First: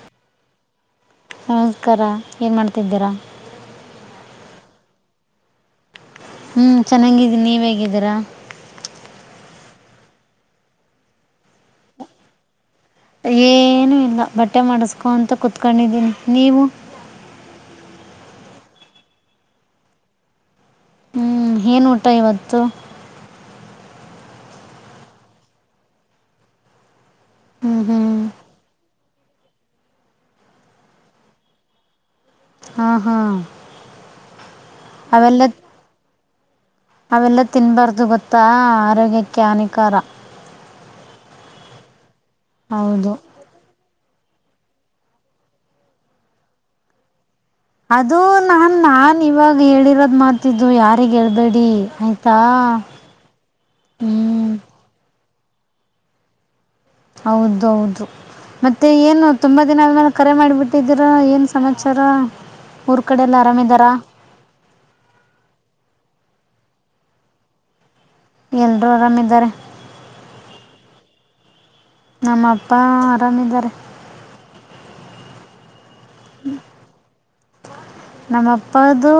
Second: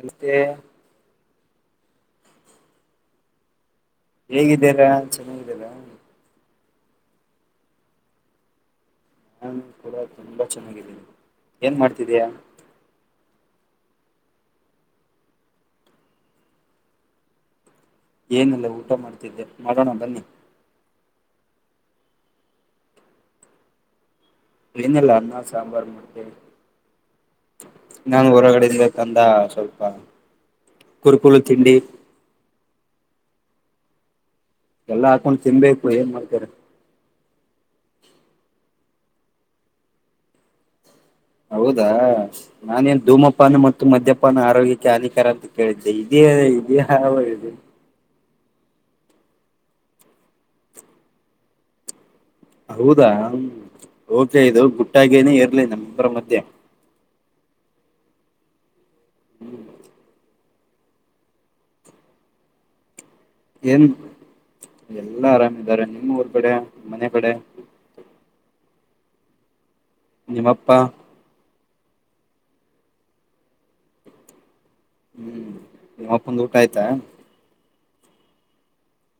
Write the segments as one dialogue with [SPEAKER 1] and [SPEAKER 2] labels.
[SPEAKER 1] ಎಂತೆ
[SPEAKER 2] ನಮಸ್ಕಾರ, ಏನ್ ಮಾಡ್ತಿದ್ದೀರಾ?
[SPEAKER 1] ಹೇಗಿದ್ದೀರಾ ಅ ಚೆನ್ನಾಗಿದ್ದೀರಾ?
[SPEAKER 2] ಹ್ಮ ಚೆನ್ನಾಗಿದ್ದೀನಿ, ನೀವ ಹೇಗಿದ್ದೀರಾ?
[SPEAKER 1] ನಾನು ಕೂಡ ತುಂಬ ಚೆನ್ನಾಗಿದ್ದೀನಿ, ಏನ್ ಮಾಡ್ತಿದೀಯಾ?
[SPEAKER 2] ಏನುೂ ಇಲ್ಲ ಬಟ್ಟೆ ಮಾಡಸ್ಕೊಂತ ಕುೂತ್ಕೊಂಡಿದ್ದೀನಿ, ನೀವು?
[SPEAKER 1] ಏನಲ್ಲ ಊಟ ಮಾಡ್ತಿದ್ದೆ, ಮಾಡೋಣ ಬನ್ನಿ.
[SPEAKER 2] ಹ್ಞೂ ಏನು ಊಟ ಇವತ್ತು?
[SPEAKER 1] ಏನಿಲ್ಲ ಅನ್ನ ಸಾಂಬಾರ, ಮತ್ತೆ
[SPEAKER 2] ಹ್ಞೂ ಹ್ಞೂ
[SPEAKER 1] ನಾನು ಹೊರಗಡೆಯಿಂದ ತಂದ ಸ್ವಲ್ಪ ಕುರುಕುಲು ತಿಂಡಿ
[SPEAKER 2] ಹಾ ಹಾ
[SPEAKER 1] ಎಲ್ಲ ಹಾಕೊಂಡ್ ತಿನ್ಬೇಕು ಏನ್ ಮಾಡ್ಬೇಕು. [unintelligible]
[SPEAKER 2] ಅವೆಲ್ಲ ತಿನ್ನಬಾರ್ದು ಗೊತ್ತಾ, ಆರೋಗ್ಯಕ್ಕೆ ಹಾನಿಕಾರ.
[SPEAKER 1] ಹೌದಾ ನಾನೇನ್
[SPEAKER 2] ಹೌದು
[SPEAKER 1] ಧೂಮಪಾನ ಮತ್ತು ಮದ್ಯಪಾನ. ಪಾನ ಆರೋಗ್ಯಕ್ಕೆ ಹಾನಿಕಾರ ಅಂತ ಕೇಳಿದ್ದೆ ಇದೇ ಇದೇ ಇ
[SPEAKER 2] ಅದು ನಾನ್ ನಾನ್ ಇವಾಗ ಹೇಳಿರೋದ್ ಮಾಡಿತಿದ್ದು ಯಾರಿಗ ಹೇಳ್ಬೇಡಿ ಆಯ್ತು
[SPEAKER 1] ಹೌದಾ ಓ
[SPEAKER 2] ಹ್ಞೂ
[SPEAKER 1] ಇದು ಗುಟ್ಟಾಗನೆ ಇ ನಮ್ಮ ಇಬರ ಮಧ್ಯೆ.
[SPEAKER 2] ಹೌದುೌದು ಮತ್ತೆ ಮತ್ತೆ ಏನು ತುಂಬಾ
[SPEAKER 1] ಹ್ಮ್.
[SPEAKER 2] ದಿನ ಆದ್ಮೇಲೆ ಕರೆ ಮಾಡಿಬಿಟ್ಟು ಬಿಟ್ಟಿದರ, ಏನ್ ಸಮಾಚಾರರ್?
[SPEAKER 1] ಏನ್ ಎಲ್ಲಾ ಆರಾಮಿದ್ದಾರೆ, ನಿಮ್ಮ ಊರ್ ಕಡೆ ಮನೆ ಕಡೆ?
[SPEAKER 2] ಎಲ್ರೂ ಆರಾಮ್ ಇದ್ದಾರೆ.
[SPEAKER 1] ನೀಮ್ಮಪ್ಪಾ?
[SPEAKER 2] ನಮ್ಮ ಅಪ್ಪ ಆರಾಮಿದ್ದಾರೆ.
[SPEAKER 1] ಹ್ಮ್ ನಿಮ್ ಅಪ್ಪಂದ್ ಊಟ ಆಯ್ತಾ?
[SPEAKER 2] ನಮ್ಮಪ್ಪದುೂ,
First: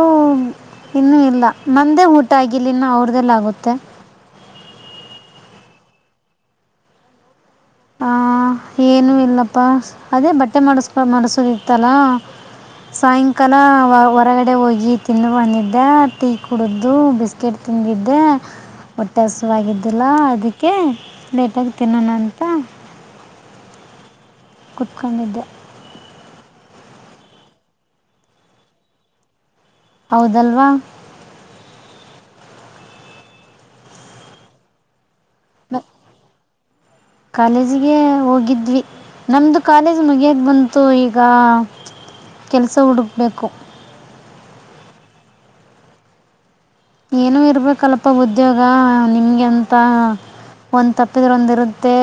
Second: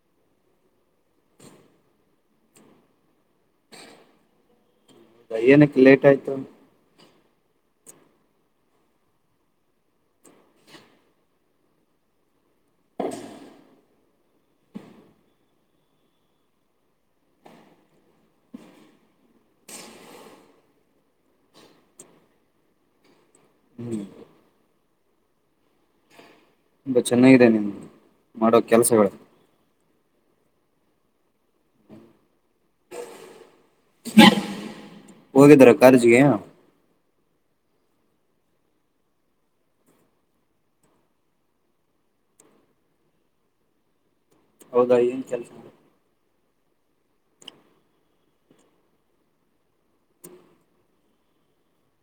[SPEAKER 2] ಇನ್ನುೂ ಇಲ್ಲ ನಂದೇ ಊಟ ಆಗಿಲನ್ನ ಅವ್ರದೆಲ್ಲ ಆಗುತ್ತೆ.
[SPEAKER 1] ಏನಕ್ಕೆ ಲೇಟ್ ಆಯ್ತು?
[SPEAKER 2] ಹ ಏನು ಇಲ್ಲಪ್ಪಾ ಅದೇ ಬಟ್ಟೆ ಮಾಡಸ್ ಮಾಡಸೋದಿತ್ತಲ. ಸಾಯಂಕಾಲ ವ ಹೊರಗಡೆ ಹೋಗಿ ತಿನ್ನುಂದಿದ್ದೆ, ಟೀ ಕುಡಿದ್ದು ಬಿಸ್ಕೆಟ್ ತಿಂದಿದ್ದೆ ಹೊಟ್ಟೆ ಹಸುವಾಗಿದ್ದಿಲ್ಲ, ಅದಕ್ಕೆ ಲೇಟಾಗಿ ತಿನ್ನೋಣಂತ ಹಂ
[SPEAKER 1] ಹ್ಮ್
[SPEAKER 2] ಕುತ್ಕೊಂಡಿದ್ದೆ
[SPEAKER 1] ತುಂಬ ಚೆನ್ನಾಗಿದೆ. ನಿಮ್ಮದ ಮಾಡೋ ಕೆಲಸಗಳು
[SPEAKER 2] ಹೌದಲ್ವಾ
[SPEAKER 1] ಹೋಗಿದ್ರಾ
[SPEAKER 2] ಮ-
[SPEAKER 1] ಕಾಲೇಜ್ಗೆ?
[SPEAKER 2] ಕಾಲೇಜಿಗೆ ಹೋಗಿದ್ವಿ, ನಮ್ದು ಕಾಲೇಜ್ ಮಗಿಯಾಕ ಬಂತು, ಈಗ ಕೆಲಸ ಹುಡುಕಬೇಕು.
[SPEAKER 1] ಹೌದ ಏನ್ ಕೆಲಸಾ
[SPEAKER 2] ಏನು ಇರ್ಬೇಕಲ್ಪ್ಪ ಉದ್ಯೋಗ ನಿಮ್ಗೆಂತ ಒಂದ್ ತಪ್ಪಿದ್ರೊಂದ ಇರುತ್ತೆ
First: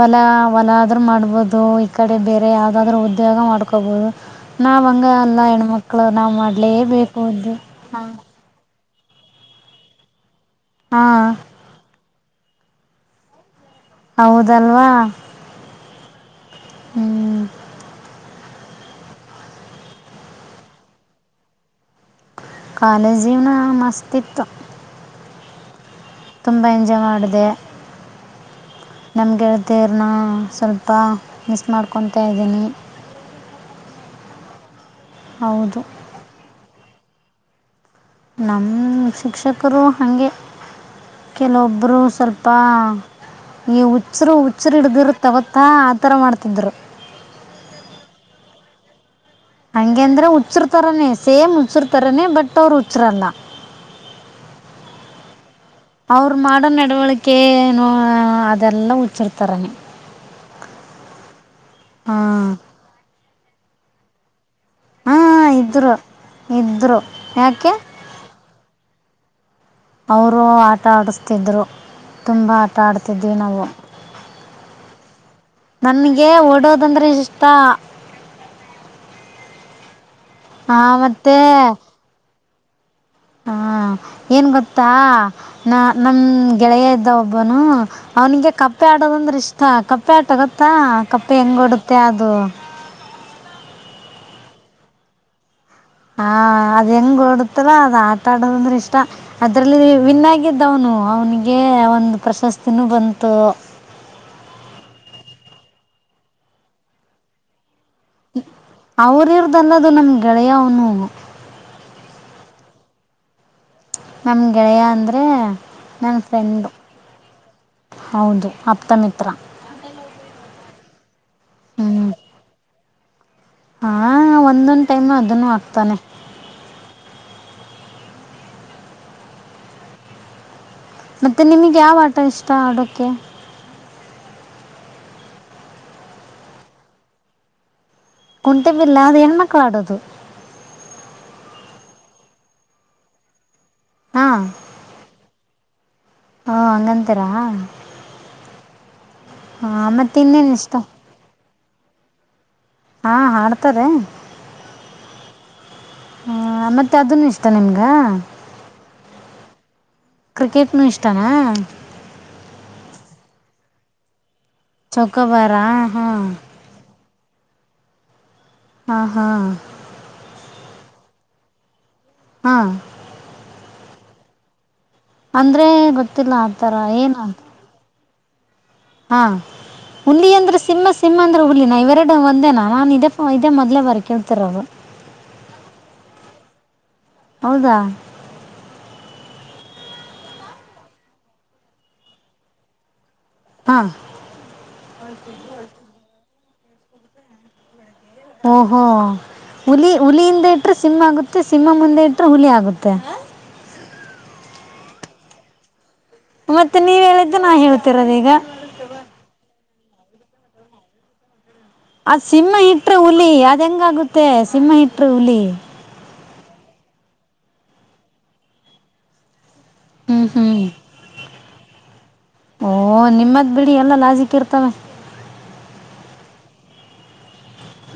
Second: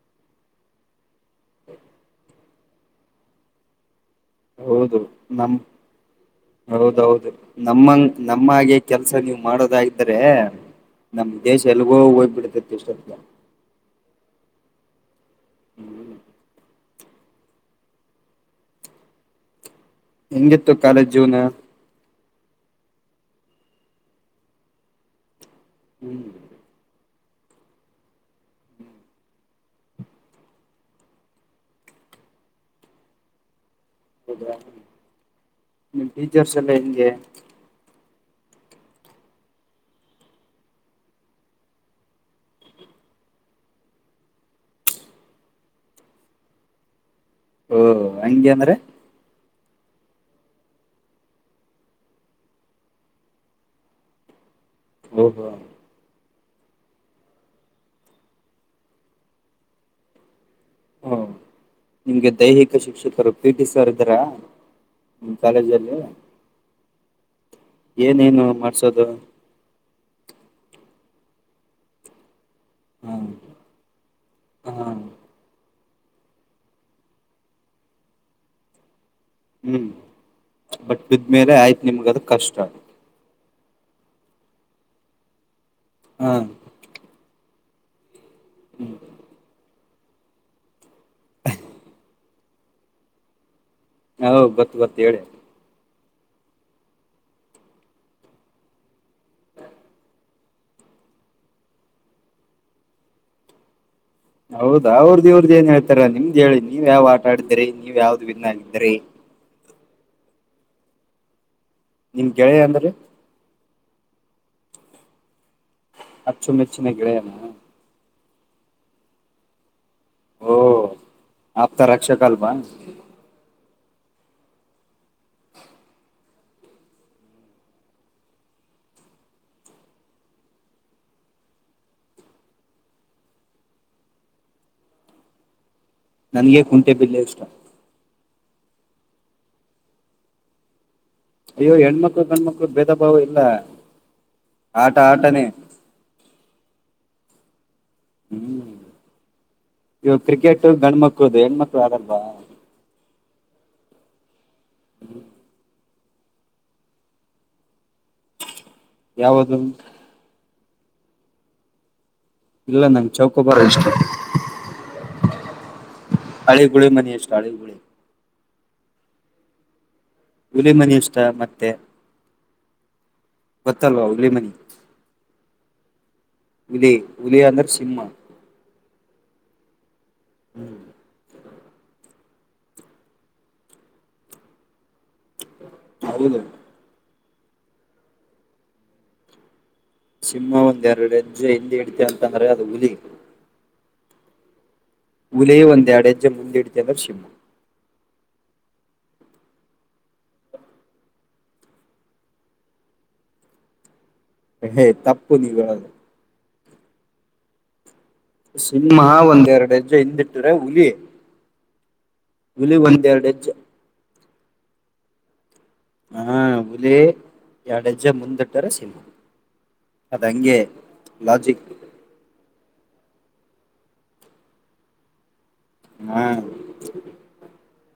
[SPEAKER 2] ಹೊಲ ಹೊಲ ಆದ್ರೂ ಮಾಡ್ಬಹದು ಈ ಕಡೆ ಬೇರೆ ಯಾವ್ದಾದ್ೂ ಉದ್ಯೋಗ ಮಾಡ್ಕೊಬಹುದು ನಾವ
[SPEAKER 1] ಹೌದು
[SPEAKER 2] ಹಂಗ ಅಲ್ಲ
[SPEAKER 1] ನಮ್
[SPEAKER 2] ಹೆಣ್ಮಕ್ಳು ನಾವ್ ಮಾಡ್ಲೇ ಬೇಕು
[SPEAKER 1] ಹೌದೌದು
[SPEAKER 2] ಉದ್ದ್ ಹ
[SPEAKER 1] ನಮ್ಮಂಗ್ ನಮ್ಮ ಹಾಗೆ ಕೆಲ್ಸ ನೀವ ಮಾಡಿದಾಗಿದ್ರೆ
[SPEAKER 2] ಹಾಂ
[SPEAKER 1] ನಮ್ಮ ದೇಶ ಎಲ್ಲಿಗೋ ಒ [unintelligible]
[SPEAKER 2] ಹೌದಲ್ವಾ
[SPEAKER 1] ಹ್ಮ್
[SPEAKER 2] ಹ್ಮ್
[SPEAKER 1] ಹೆಂಗಿತ್ತು ಕಾಲೇಜ್ ಜೀವನ
[SPEAKER 2] ಕಾಲೇಜ ಜೀವನ ಮಸ್ತ್ ಇತ್ತು
[SPEAKER 1] ಹ್ಮ್
[SPEAKER 2] ತುಂಬಾ ಎಂಜಾಯ್ ಮಾಡದ ದೇ ನಮ್ಮಗೆಳತೆರಣಾ ಸ್ವಲ್ಪ ಮಿಸ್ ಮಾಡ್ಕೊತಾ ಇದ್ದೀನಿ
[SPEAKER 1] ಹೌದ್ರಾ
[SPEAKER 2] ಹೌದು
[SPEAKER 1] ನಿಮ್ಮ ಟೀಚರ್ಸ್ ಎಲ್ಲಾ ಹೆಂಗೆ [inaudible]
[SPEAKER 2] ನಮ್ಮ ಶಿಕ್ಷಕರು ಹಂಗೇ ಕೆಲವೊಬ್ಬರು ಸ್ವಲ್ಪ ಈ ಹುಚ್ಚರು ಹುಚ್ಚರು ಹಿಡದಿರತ ಗೊತ್ತಾ ಆತರಾ ಮಾಡ್ತಿದ್ರು
[SPEAKER 1] ಓ ಹಂಗೆ ಅಂದ್ರೆ
[SPEAKER 2] ಹಂಗಗೆ ಅಂದ್ರೆ ಹುಚ್ಚರ್ತರನೇ ಸೇಮ್ ಹುಚ್ಚರ್ತರನೇ ಬಟ್ ಅವರ ಹುಚ್ಚ್ರಲ್ಲ
[SPEAKER 1] ಹೌದಾ
[SPEAKER 2] ಅವ್ರು ಮಾಡೋ ನಡವಳಿಕೆ ಏನೋ ಅದೆಲ್ಲ ಹುಚ್ಚರತರಾಣೆ
[SPEAKER 1] ಹಾ ನಿಮ್ಗೆ ದೈಹಿಕ ಶಿಕ್ಷಕರು ಪಿ ಟಿ ಸರ ಇದ್ರಾ
[SPEAKER 2] ಹಾ ಇದ್ರು ಇದ್ರು ಯಾಕೆ
[SPEAKER 1] ಏನೇನು ಮಾಡ್ಸೋದು
[SPEAKER 2] ಅವರು ಆಟ ಆಡಸ್ತಿದ್ರು ತುಂಬಾ ಆ ಆಟ
[SPEAKER 1] ಹ
[SPEAKER 2] ಆಡ್ತಿದ್ದ್ವಿ ನಾವು
[SPEAKER 1] ಹ
[SPEAKER 2] ನಮಗೆ ಓಡೋದಂದ್ರೆ ಇಷ್ಟ
[SPEAKER 1] ಹ್ಮ್ ಬಟ್
[SPEAKER 2] ಮತ್ತು
[SPEAKER 1] ಬಿದ್ಮೇಲೆ ಆಯ್ತು ನಿಮ್ಗ ಅದ ಕಷ್ಟ ಅ
[SPEAKER 2] ಹಾ ಏನ್ ಗೊತ್ತಾ ನ ನಮ್
[SPEAKER 1] ಹ
[SPEAKER 2] ಗೆಳೆಯ ಇದ್ದ ಒಬ್ಬ ವ್ನು ಅವನಿಗೆ ಕಪ್ಪೆ
[SPEAKER 1] ಹ್ಮ್
[SPEAKER 2] ಆಡೋದಂದ್ರೆ ಇಷ್ಟ ಕಪ್ಪ ಪೇಟ ಗೊತ್ತಾ ಕಪ್ಪೆ ಹೆಂಗ್ ಓಡುತ್ತೆ ಅದು
[SPEAKER 1] ಹ ಹೌ ಗೊತ್ತ್ಗೊತ್ತು ಹೇಳಿ
[SPEAKER 2] ಹಾ ಅದ್ ಹೆಂಗ ಓಡುತ್ತಲ್ಲ ಅದ ಆಟಾ ಆಡೋದಂದ್ರೆ ಇಷ್ಟ ಅದ್ರಲ್ಲಿ ವಿನ್ನಾಗಿದ್ದವನು ಅವ್ನಿಗೆ ಒಂದು ಪ್ರಶಸ್ತಿನೂ ಬಂತು
[SPEAKER 1] ಹೌದಾ ಅವ್ರದ್ದ ಇವ್ರದ್ದ ಏನ್ ಹೇಳ್ತಾರ ನಿಮ್ದು ಹೇಳಿ ನೀವು ಯಾವ್ ಆಟಾಡಿತಿರಿ ನೀವು ಯಾವ್ದ್ ವಿನ್ನಾಗಿದ್ದರಿ?
[SPEAKER 2] ಅನ್ನೋದು ನನ್ ಗೆಳೆಯ ಅವನು?
[SPEAKER 1] ನಿನ್ ಗೆಳೆಯ ಅಂದ್ರ
[SPEAKER 2] ನನ್ ಗೆಳೆಯ ಅಂದ್ರೆ
[SPEAKER 1] ಅಚ್ಚುಮೆಚ್ಚಿನ ಗ್ರೇನ್
[SPEAKER 2] ಹೌದು ಆಪ್ತಮಿತ್ರ
[SPEAKER 1] ಓ ಆಪ್ತ ರಕ್ಷಕ ಅಲ್ವಾ
[SPEAKER 2] ಹಾ ಒಂದೊಂದ್ ಟೈಮ್ ಅದನ್ನು ಹಾಕ್ತಾನೆ. ಮತ್ತೆ ನಿಮ್ಗೆ ಯಾವ ಆಟ ಇಷ್ಟ ಆಡೋಕ್ಕೆ
[SPEAKER 1] ನನ್ಗೆ ಕುಂಟೆ ಬಿಲ್ಲೆ ಇಷ್ಟ
[SPEAKER 2] ಕುಂಟೆ ಬಿಲ್ಲೆ ಅದು ಹೆಣ್ಮಕ್ಳು ಆಡದು.
[SPEAKER 1] ಅಯ್ಯೋ ಹೆಣ್ಮಕ್ಳು ಗಂಡ್ಮಕ್ಳು ಭೇದ ಭಾವ ಇಲ್ಲ. ಆಟ ಆಟನೆ
[SPEAKER 2] ಅ ಹಂಗಂತಿರಾ
[SPEAKER 1] ಹ್ಮ್
[SPEAKER 2] ಮತ್ತು
[SPEAKER 1] ಇವಾಗ
[SPEAKER 2] ಇನ್ನೇನು
[SPEAKER 1] ಕ್ರಿಕೆಟ್
[SPEAKER 2] ಇಷ್ಟ
[SPEAKER 1] ಗಂಡ್ಮಕ್ಳದು ಹೆಣ್ಮಕ್ಳು. ಆಡಲ್ವಾ
[SPEAKER 2] ಹಾ ಆಡ್ತಾರೆ.
[SPEAKER 1] ಹ್ಮ
[SPEAKER 2] ಹ ಮತ್ತೆ ಅದನ್ನು ಇಷ್ಟ ನಿಮ್ಗ.
[SPEAKER 1] ಯಾವದು?
[SPEAKER 2] ಕ್ರಿಕೆಟ್ನುೂ ಇಷ್ಟನಾ
[SPEAKER 1] ಇಲ್ಲ ನಂಗೆ ಚೌಕೊಬಾರ್ ಇಷ್ಟ
[SPEAKER 2] ಚೌಕೋಬಾರಾ
[SPEAKER 1] ಹಳಿ ಗುಳಿ ಮನೆಷ್ಟು? ತಾಳಿ ಗುಳಿ
[SPEAKER 2] ಹಾ ಹಾ
[SPEAKER 1] ಹುಲಿ ಮನಷ್ಟ ಮತ್ತೆ
[SPEAKER 2] ಹಾ
[SPEAKER 1] ಗೊತ್ತಲ್ವಾ ಹುಗ್ಲಿ ಮನಿ
[SPEAKER 2] ಅಂದ್ರೆ ಗೊತ್
[SPEAKER 1] ಹುಲಿ ಹುಲಿ ಅದ್ಮೇಲ್ ಸಿಂಹ ಹ [inaudible]
[SPEAKER 2] ಹಾ ಹುಲಿ ಅಂದ್ರೆ
[SPEAKER 1] ಹ್ಮ್
[SPEAKER 2] ಸಿಂಹ ಸಿಂಹ ಅಂದ್ರ ಹುಲಿ ನ ಇವರಡ ಒಂದೇನಾ ನಾನು ಇದೇ ಇದೇ ಮೊದಲೇ ಬರ್ಕಳ್ತರದು.
[SPEAKER 1] ಹೌದು.
[SPEAKER 2] ಹೌದಾ
[SPEAKER 1] ಸಿಂಹ ಒಂದ್ ಎರಡು ಹೆಜ್ಜೆ ಹಿಂದಿ ಹಿಡಿತ ಅಂತಂದ್ರೆ ಅದು ಹುಲಿ.
[SPEAKER 2] ಹಾ
[SPEAKER 1] ಹುಲಿ ಒಂದು ಎಡತ್ ಜಮ್ಮ ಮುಂದ ಇಡಿ ಜಲ್ಲ ಶಿಮು [unintelligible]
[SPEAKER 2] ಓಹೋ ಹುಲಿ ಹುಲಿಯಿಂದ ಇಟ್ರೆ ಸಿಂಹ ಆಗುತ್ತೆ ಸಿಂಹ ಮುಂದೆ ಇಟ್ರೆ ಹುಲಿ ಆಗುತ್ತೆ
[SPEAKER 1] ಹೇ ತಪ್ಪು ನೀವೆಳದು
[SPEAKER 2] ಮತ್ತೆ ನೀವ್ ಹೇಳಿದ್ದೆ ನಾ ಹಳದ್
[SPEAKER 1] ಸಿಂಹ ಒಂದ ಎರಡೆಜ್ ಜೆ ಹಿಂದಿಟ್ಟರೆ ಹುಲಿ
[SPEAKER 2] ಆ ಸಿಂಹ ಇಟ್ರೆ
[SPEAKER 1] ಒಂದ್ ಎರಡ್
[SPEAKER 2] ಹುಲಿ
[SPEAKER 1] ಹೆಜ್ಜೆ
[SPEAKER 2] ಅದ ಹೆಂಗಗುತ್ ತ್ತೆ ಸಿಂಹ ಇಟ್ರ್ ಹುಲಿ
[SPEAKER 1] ಹಾಂ ಹುಲಿ ಎರಡಜ್ ಮುಂದಿಟ್ಟರೆ ಸಿಂಹ ಅದ
[SPEAKER 2] ಹ್ಮ್ ಹ್ಮ್
[SPEAKER 1] ಹಂಗೆ ಲಾಜಿಕ್
[SPEAKER 2] ಓಹ ನಿಮ್ಮದ್ ಬಿಡಿ ಎಲ್ಲ ಲಾಜಿಕ್ ಇರ್ತವೆ
[SPEAKER 1] ಹ್ಮ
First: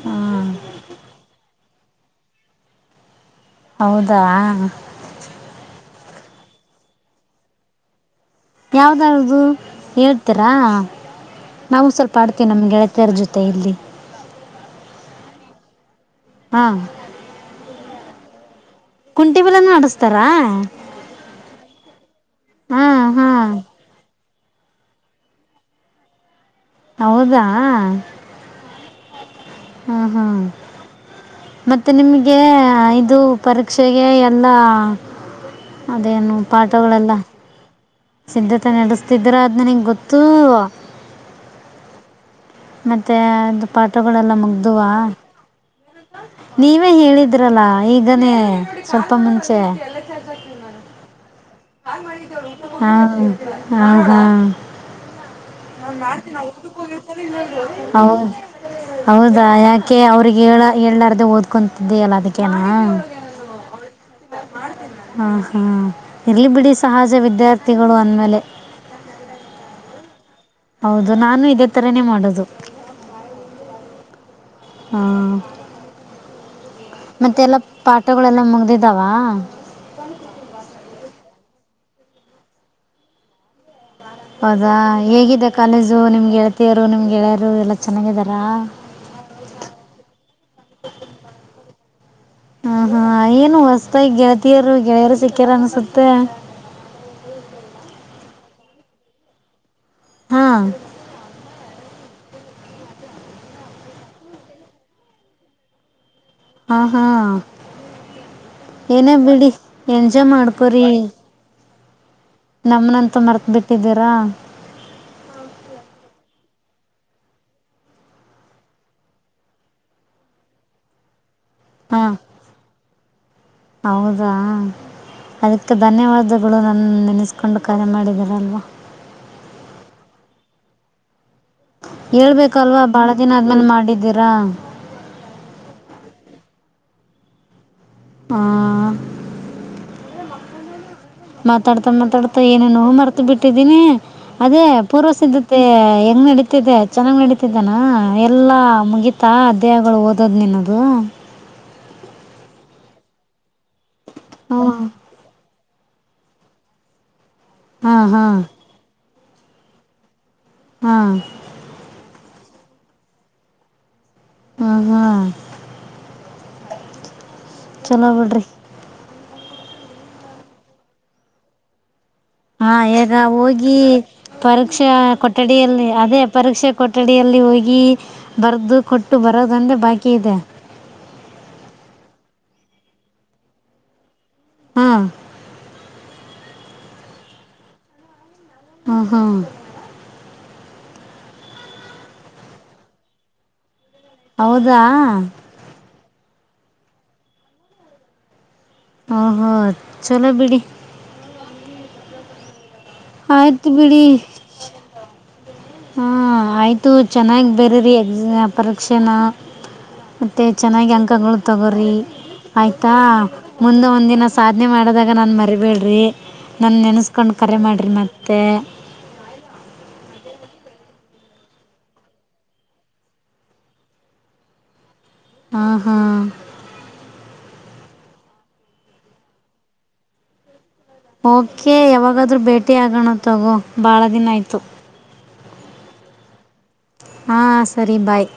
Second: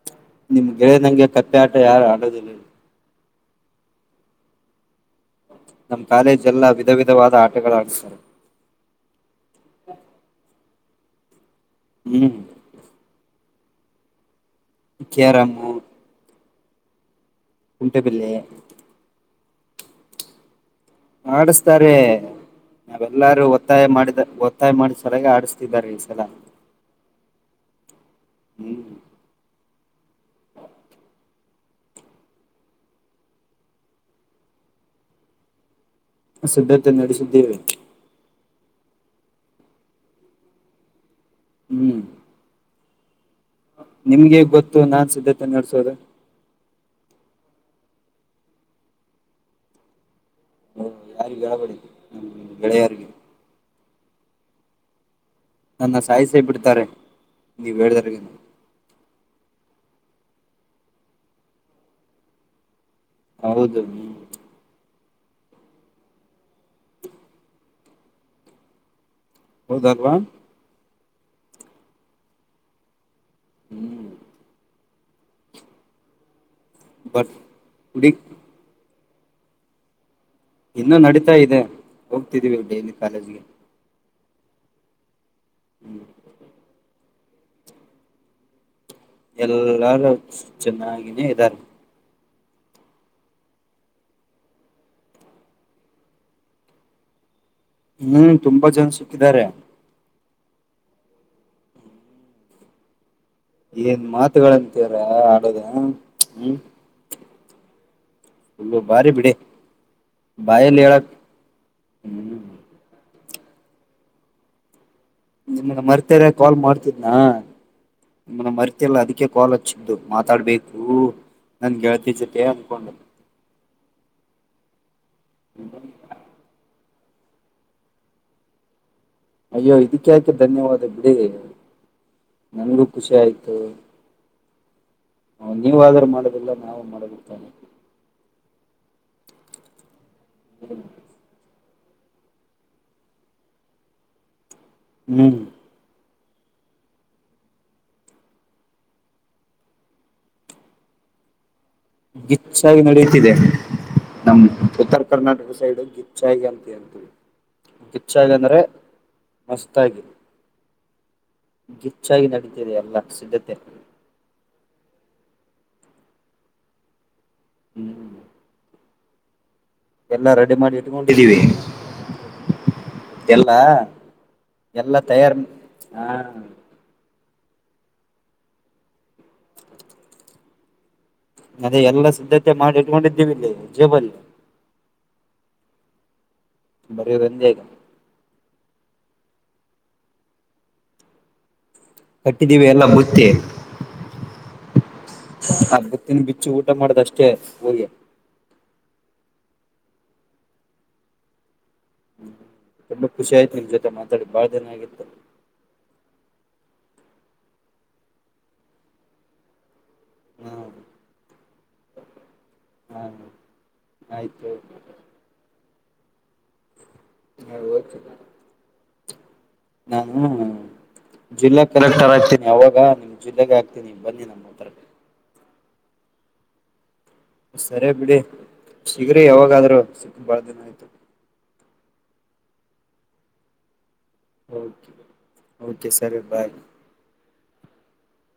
[SPEAKER 2] ಹಾ
[SPEAKER 1] ನಿಮ್ ಗೆಳೆ ನಂಗೆ ಕ ಬೇಟ ಯಾರು ಆಡೋದಿಲ್ಲ
[SPEAKER 2] ಹೌದಾ
[SPEAKER 1] ನಮ್ ಕಾಲೇಜ್ ಎಲ್ಲ ವಿಧ ವಿಧವಾದ ಆಟಗಳು ಆಡ್ ಸ್ತಾರೆ
[SPEAKER 2] ಯಾವ್ದಾದ್ದು ಹೇಳ್ತೀರಾ ನಾವು ಸ್ವಲ್ಪ
[SPEAKER 1] ಹ್ಮ್
[SPEAKER 2] ಆಡ್ತೇವಿ ನಮ್ಗೆಳತೆಯರ ಜೊತೆ ಇಲ್ಲಿ
[SPEAKER 1] ಕೇರಮು
[SPEAKER 2] ಹಾ
[SPEAKER 1] ಕುಂಟೆ ಬಿಲ್ಲೆ
[SPEAKER 2] ಕುಂಟೆ ಬಿಲ್ಲೆನು ಆಡುಸ್ತಾರ
[SPEAKER 1] ಮಾಡಿಸ್ತಾರೆ
[SPEAKER 2] ಹಾ ಹಾ
[SPEAKER 1] ನಾವೆಲ್ಲಾರು ಒತ್ತಾಯ ಮಾಡಿದ ಒತ್ತಾಯ ಮಾಡಿ ಸರಿಯಾಗಿ ಆಡಿಸ್ತಿದ್ದಾರ್ ಈ ಸಲ.
[SPEAKER 2] ಹೌದಾ.
[SPEAKER 1] ಹ್ಮ್
[SPEAKER 2] ಹ್ಮ್ ಹ್ಮ್. ಮತ್ತೆ ನಿಮ್ಗೆ ಇದು ಪರೀಕ್ಷೆಗೆ ಎಲ್ಲ. ಅದೇನು
[SPEAKER 1] ಸಿದ್ಧತೆ
[SPEAKER 2] ಪಾಠಗಳೆಲ್ಲ.
[SPEAKER 1] ನಡೆಸಿದ್ದೇವೆ
[SPEAKER 2] ಸಿದ್ಧತೆ ನಡೆಸ್ತಿದ್ದೀರಾ ಅದ್ ನನಗೆ ಗೊತ್ತೂ.
[SPEAKER 1] ಹ್ಮ್.
[SPEAKER 2] ಮತ್ತೆ.
[SPEAKER 1] ನಿಮ್ಗೆಗ್ ಗೊತ್ತು ನಾನ್ ಸಿದ್ಧತೆ ನಡ್ಸೋದ.
[SPEAKER 2] ನೀವೇ ಹೇಳಿದ್ರಲ್ಲ ಈಗನೇ ಸ್ವಲ್ಪ ಮುಂಚೆ.
[SPEAKER 1] ಹ್ಮ.
[SPEAKER 2] ಹಾ. ಆಗಾ.
[SPEAKER 1] ನನ್ನ ಸಾಯಿಸೇ ಬಿಡ್ತಾರೆ ನೀವ್ ಹೇಳ್ದಾರ್ಗೆ
[SPEAKER 2] ಹೌದು. ಹೌದಾ ಯಾಕೆ ಅವ್ರಿಗೆ ಹೇಳ ಹೇಳಾರ್ದೇ ಓದ್ಕೊಂತಿದ್ದೆಯಲ್ಲ ಅದಕ್ಕೆನಾ.
[SPEAKER 1] ಹೌದು ಹ್ಮ್.
[SPEAKER 2] ಹ ಹಾ ಇರ್ಲಿ ಬಿಡಿ ಸಹಜ ವಿದ್ಯಾರ್ಥಿಗಳು ಅಂದಮೇಲೆ.
[SPEAKER 1] ಹೌದಲ್ವಾ.
[SPEAKER 2] ಹೌದು ನಾನು ಇದೇ ತರಾನೇ ಮಾಡೋದು.
[SPEAKER 1] ಹ್ಮ್.
[SPEAKER 2] ಹಾ.
[SPEAKER 1] ಬಟ್
[SPEAKER 2] ಮತ್ತೆ
[SPEAKER 1] ಹುಡಿ
[SPEAKER 2] ದವಾ.
[SPEAKER 1] ಇನ್ನುೂ ನಡೀತಾ ಇದೆ ಹೋಗ್ತಿದ್ದೀವಿ ಡೈಲಿ ಕಾಲೇಜ್ಗೆ.
[SPEAKER 2] ಹೌದಾ ಹೇಗಿದೆ. ಕಾಲೇಜು
[SPEAKER 1] ಹ್ಮ್
[SPEAKER 2] ನಿಮ್ಗೆಳಳ್ತಿಯರು ನಿಮ್. ಗೆಳೆಯರು ಎಲ್ಲ ಚೆನ್ನಾಗಿದಾರಾ.
[SPEAKER 1] ಎಲ್ಲಾರು ಚೆನ್ನಾಗಿನೇ ಇದಾರೆ.
[SPEAKER 2] ಹ ಹಾ ಏನು ಹೊಸತಾಗಿ ಗೆಳತಿಯರು ಗೆಳೆಯರು ಸಿಕ್ಕ್ಯಾರ ಅನ್ಸುತ್ತೆ.
[SPEAKER 1] ಹ್ಮ್ ತುಂಬಾ ಜನ ಸಿಕ್ಕಿದ್ದಾರೆ.
[SPEAKER 2] ಹಾ.
[SPEAKER 1] ಏನ್ ಮಾತುಗಳಂತೀರ ಆಡದ.
[SPEAKER 2] ಹಾ ಹಾ.
[SPEAKER 1] ಫುಲ್ಲು ಬಾರಿ
[SPEAKER 2] ಏನೇ ಬಿಡಿ
[SPEAKER 1] ಬಾಯಲ್ಲಿ ಹೇಳಕ್ ಹ್ಮ್
[SPEAKER 2] ನಮ್ಮನ್ನಂತೂ ಮರ್ತು ಬಿಟ್ಟಿದ್ದೀರಾ.
[SPEAKER 1] ನಿಮ್ಮನ್ನ ಮರ್ತಿರೇ ಕಾಲ್ ಮಾಡ್ತಿದ್ನಾ ನಿಮ್ಮನ್ನ ಮರ್ತಿಲ್ಲ ಅದಕ್ಕೆ ಕಾಲ್ ಹಚ್ಚಿದ್ದು ಮಾತಾಡ್ಬೇಕು. ನಾನ್ ಗೆಳತಿ
[SPEAKER 2] ಹಾಂ
[SPEAKER 1] ಜೊತೆ ಅನ್ಕೊಂಡು.
[SPEAKER 2] ಹೌದಾ ಅದಕ್ಕೆ ಧನ್ಯವಾದಗಳು ನನ್ನ ಅನಿಸ್ಕೊಂಡು ಕರೆ ಮಾಡಿದಾರಲ್ವಾ
[SPEAKER 1] ಅಯ್ಯೋ ಇದಕ್ಕೆ ಯಾಕೆ ಧನ್ಯವಾದ ಬಿಡಿ
[SPEAKER 2] ಹೇಳ್ಬೇಕಲ್ವಾ
[SPEAKER 1] ನನ್ಗೂ
[SPEAKER 2] ಬಾಳ
[SPEAKER 1] ಖುಷಿ
[SPEAKER 2] ದಿನ
[SPEAKER 1] ಆಯ್ತು
[SPEAKER 2] ಆದ್ಮೇಲೆ ಮಾಡಿದ್ದೀರಾ
[SPEAKER 1] ನೀವಾದ್ರೂ ಮಾಡೋದಿಲ್ಲ ನಾವು ಮಾಡಗುತ್ತೇನೆ
[SPEAKER 2] ಹಾ
[SPEAKER 1] [inaudible]
[SPEAKER 2] ಮಾತಾಡ್ತಾ ಮಾತಾಡ್ತಾ ಏನೇ ನೋವು ಮರ್ತ ಬಿಟ್ಟಿದೀನಿ ಅದೇ
[SPEAKER 1] ಹ್ಮ್
[SPEAKER 2] ಪೂರ್ವಸಿದ್ಧತೆ ಹೆಂಗ್ ನಡ ನಡತಿದ್ದೆ ಚೆನ್ನಾಗ್ ನಡೀತಿದ್ದಾನ ಎಲ್ಲಾ ಮುಗಿತಾ ದೇಹಗಳು ಓದೋದ್ ನಿನ್ನದು
[SPEAKER 1] ಗಿಚ್ಚಾಗಿ ನಡೆಯುತ್ತಿದೆ ನಮ್
[SPEAKER 2] ಹ್ಞೂ
[SPEAKER 1] ಉತ್ತರ ಕರ್ನಾಟಕ ಸೈಡು ಗಿಚ್ಚಾಗಿ ಅಂತ ಅಂತವಿ
[SPEAKER 2] ಹಾಂ
[SPEAKER 1] ಗಿಚ್ಚಗಿ
[SPEAKER 2] ಹಾಂ
[SPEAKER 1] ಅಂದ್ರೆ ಮಸ್ತಾಗಿ
[SPEAKER 2] ಹಾಂ
[SPEAKER 1] ಗಿಚ್ಚಾಗಿ ನಡ ಸರಿ ಎಲ್ಲ ಸಿದ್ಧತೆ
[SPEAKER 2] ಹ್ಮ ಹ್ಮ
[SPEAKER 1] ಹ್ಮ್
[SPEAKER 2] ಚಲಾಗ್ ಬಿಡ್ರಿ.
[SPEAKER 1] ಎಲ್ಲಾ ರೆಡಿ ಮಾಡಿ ಇಟ್ಕೊಂಡಿದ್ದೀವಿ.
[SPEAKER 2] ಹಾ ಈಗ ಹೋಗಿ ಪರೀಕ್ಷೆ
[SPEAKER 1] ಎಲ್ಲಾ ತಯಾರ್
[SPEAKER 2] ಕೊಠಡಿಯಲ್ಲಿ
[SPEAKER 1] ಹಾ
[SPEAKER 2] ಅದೇ ಪರೀಕ್ಷೆ ಕೊಠಡಿ. ಅಡಲ್ಲಿ ಹೋಗಿ ಬರೆದು ಕೊಟ್ಟು ಬರೋದಂದೆ ಬಾಕಿ ಇದೆ.
[SPEAKER 1] ಅದೇ ಎಲ್ಲಾ ಸಿದ್ಧತೆ ಮಾಡಿ ಇಟ್ಕೊಂಡಿದ್ದೇವಿ ಇಲ್ಲಿ ಜೇಬಲ್ಲಿ
[SPEAKER 2] ಹ
[SPEAKER 1] ಬರವೆಂದೇಗ
[SPEAKER 2] ಹ್ಮ ಹಾ
[SPEAKER 1] ಕಟ್ಟಿದ್ದೀವಿ ಎಲ್ಲ ಬುತ್ತಿ.
[SPEAKER 2] ಹೌದಾ
[SPEAKER 1] ತ್ತನ್ನು ಬಿಚ್ಚು ಊಟ ಮಾಡೋದಷ್ಟೇ ಹಗೆ
[SPEAKER 2] ಹ ಚಲೋ ಬಿಡಿ
[SPEAKER 1] ಹ್ಮ್ ಕಣ್ಣು ಖುಷಿ ಆಯ್ತು ನಿ
[SPEAKER 2] ಆಯಿತು
[SPEAKER 1] ಜೊತೆ ಮಾತಾಡಿ ಬಳ ಜನ ಆಗಿತ್ತ
[SPEAKER 2] ಹ ಆಯಿತು ಚೆನ್ನಾಗಿ ಬೇರೀ ಎಕ್ಸ ಪರೀಕ್ಷೆನ ಮತ್ತೆ
[SPEAKER 1] ಹ್ಮ
[SPEAKER 2] ಚೆನ್ನಾಗಿ ಅಂಕಗಳು ಸತಗರಿ ಆಯ್ತಾ
[SPEAKER 1] ಹಾ
[SPEAKER 2] ಮುಂದೆ ಒಂದ ದಿನ
[SPEAKER 1] ಆಯ್ತು
[SPEAKER 2] ಸಾಧನೆ ಮಾಡಿದಾಗ ನಾನು ಮರಿಬೇಡ. [unintelligible] ನಾನ ನೆನೆಸ್ಕೊಂಡು ಕರೆ ಮಾಡ್ರಿ
[SPEAKER 1] ಓಕೆ
[SPEAKER 2] ಮತ್ತೆ
[SPEAKER 1] ಜಿಲ್ಲೆ ಕಲೆಕ್ಟರ್ ಆಗ್ತೀನಿ ಅವಾಗ ನಿಮ್ ಜಿಲ್ಲೆಗೆ ಹ ಆಗ್ತೀನಿ ಬನ್ನಿ ನಮ್ಮ ಹತ್ರ
[SPEAKER 2] ಹಾ ಹಾ
[SPEAKER 1] ಸರಿ ಬಿಡಿ ಸಿಗ್ರ ಯಾವಾಗಾದ್ರೂ ಸಿಕ್ಕ ಬಾಳ ದಿನ ಆಯ್ತು.
[SPEAKER 2] ಓಕೆ ಯಾವಾಗಾದ್ರೂ ಭೇಟಿ ಆಗೋಣ ತಗೋ ಭಾಳ ದಿನ ಆಯಿತು.
[SPEAKER 1] ಓಕೆ ಓಕೆ ಸರಿ ಬಾಯ್.
[SPEAKER 2] ಹಾ ಸರಿ ಬಾಯ್.